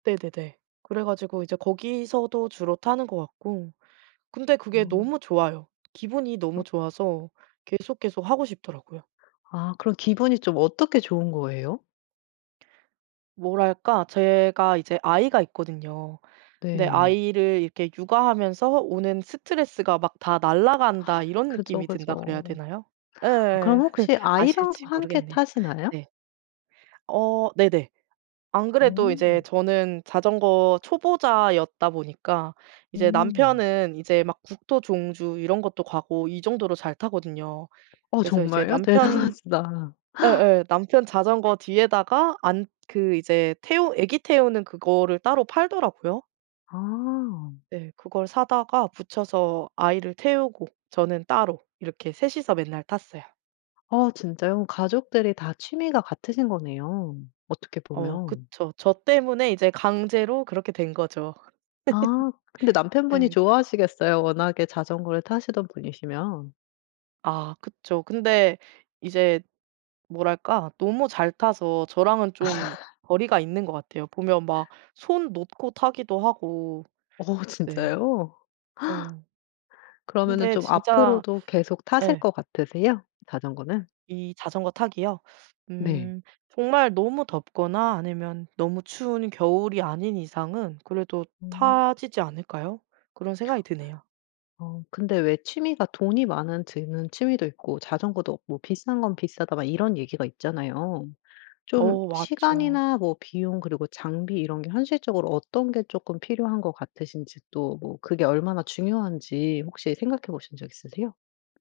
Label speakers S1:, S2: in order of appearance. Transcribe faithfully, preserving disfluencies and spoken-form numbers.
S1: 네네네. 그래 가지고 이제 거기서도 주로 타는 것 같고 근데 그게
S2: 어.
S1: 너무 좋아요. 기분이
S2: 어.
S1: 너무 좋아서 계속, 계속 하고 싶더라고요.
S2: 아 그럼 기분이 좀 어떻게 좋은 거예요?
S1: 뭐랄까? 제가 이제 아이가 있거든요. 근데
S2: 네.
S1: 아이를 이렇게 육아하면서 오는 스트레스가 막 다 날아간다 이런
S2: 그죠,
S1: 느낌이 든다 그래야
S2: 그죠.
S1: 되나요?
S2: 아 그럼
S1: 예예예.
S2: 혹시 아이랑도
S1: 아실지
S2: 함께
S1: 모르겠네요.
S2: 타시나요?
S1: 네. 어 네네. 안 그래도 이제
S2: 어.
S1: 저는 자전거 초보자였다 보니까 이제
S2: 음.
S1: 남편은 이제 막 국토 종주 이런 것도 가고 이 정도로 잘 타거든요.
S2: 어
S1: 그래서 이제
S2: 정말요?
S1: 남편
S2: 대단하시다.
S1: 예예. 남편 자전거 뒤에다가 안 그 이제 태우 애기 태우는 그거를 따로 팔더라고요.
S2: 아.
S1: 예. 그걸 사다가 붙여서 아이를 태우고 저는 따로 이렇게 셋 이서 맨날 탔어요.
S2: 아 진짜요? 가족들이 다 취미가 같으신 거네요, 어떻게
S1: 어
S2: 보면.
S1: 그쵸. 저 때문에 이제 강제로 그렇게 된 거죠.
S2: 아. 근데 남편분이
S1: 예.
S2: 좋아하시겠어요, 워낙에 자전거를 타시던 분이시면.
S1: 아 그쵸. 근데 이제 뭐랄까? 너무 잘 타서 저랑은 좀 거리가 있는 것 같아요. 보면 막 손 놓고 타기도 하고.
S2: 어
S1: 네.
S2: 진짜요?
S1: 어.
S2: 그러면은
S1: 근데
S2: 좀
S1: 진짜
S2: 앞으로도 계속 타실
S1: 예.
S2: 것 같으세요, 자전거는?
S1: 이 자전거 타기요?
S2: 네.
S1: 음. 정말 너무 덥거나 아니면 너무 추운 겨울이 아닌 이상은 그래도
S2: 어.
S1: 타지지 않을까요? 그런 생각이 드네요.
S2: 어 근데 왜 취미가 돈이 많은 드는 취미도 있고 자전거도 없고 비싼 건 비싸다 막 이런 얘기가 있잖아요. 좀
S1: 어 맞죠.
S2: 시간이나 뭐 비용 그리고 장비 이런 게 현실적으로 어떤 게 쪼끔 필요한 것 같으신지 또 뭐 그게 얼마나 중요한지 혹시 생각해 보신 적 있으세요?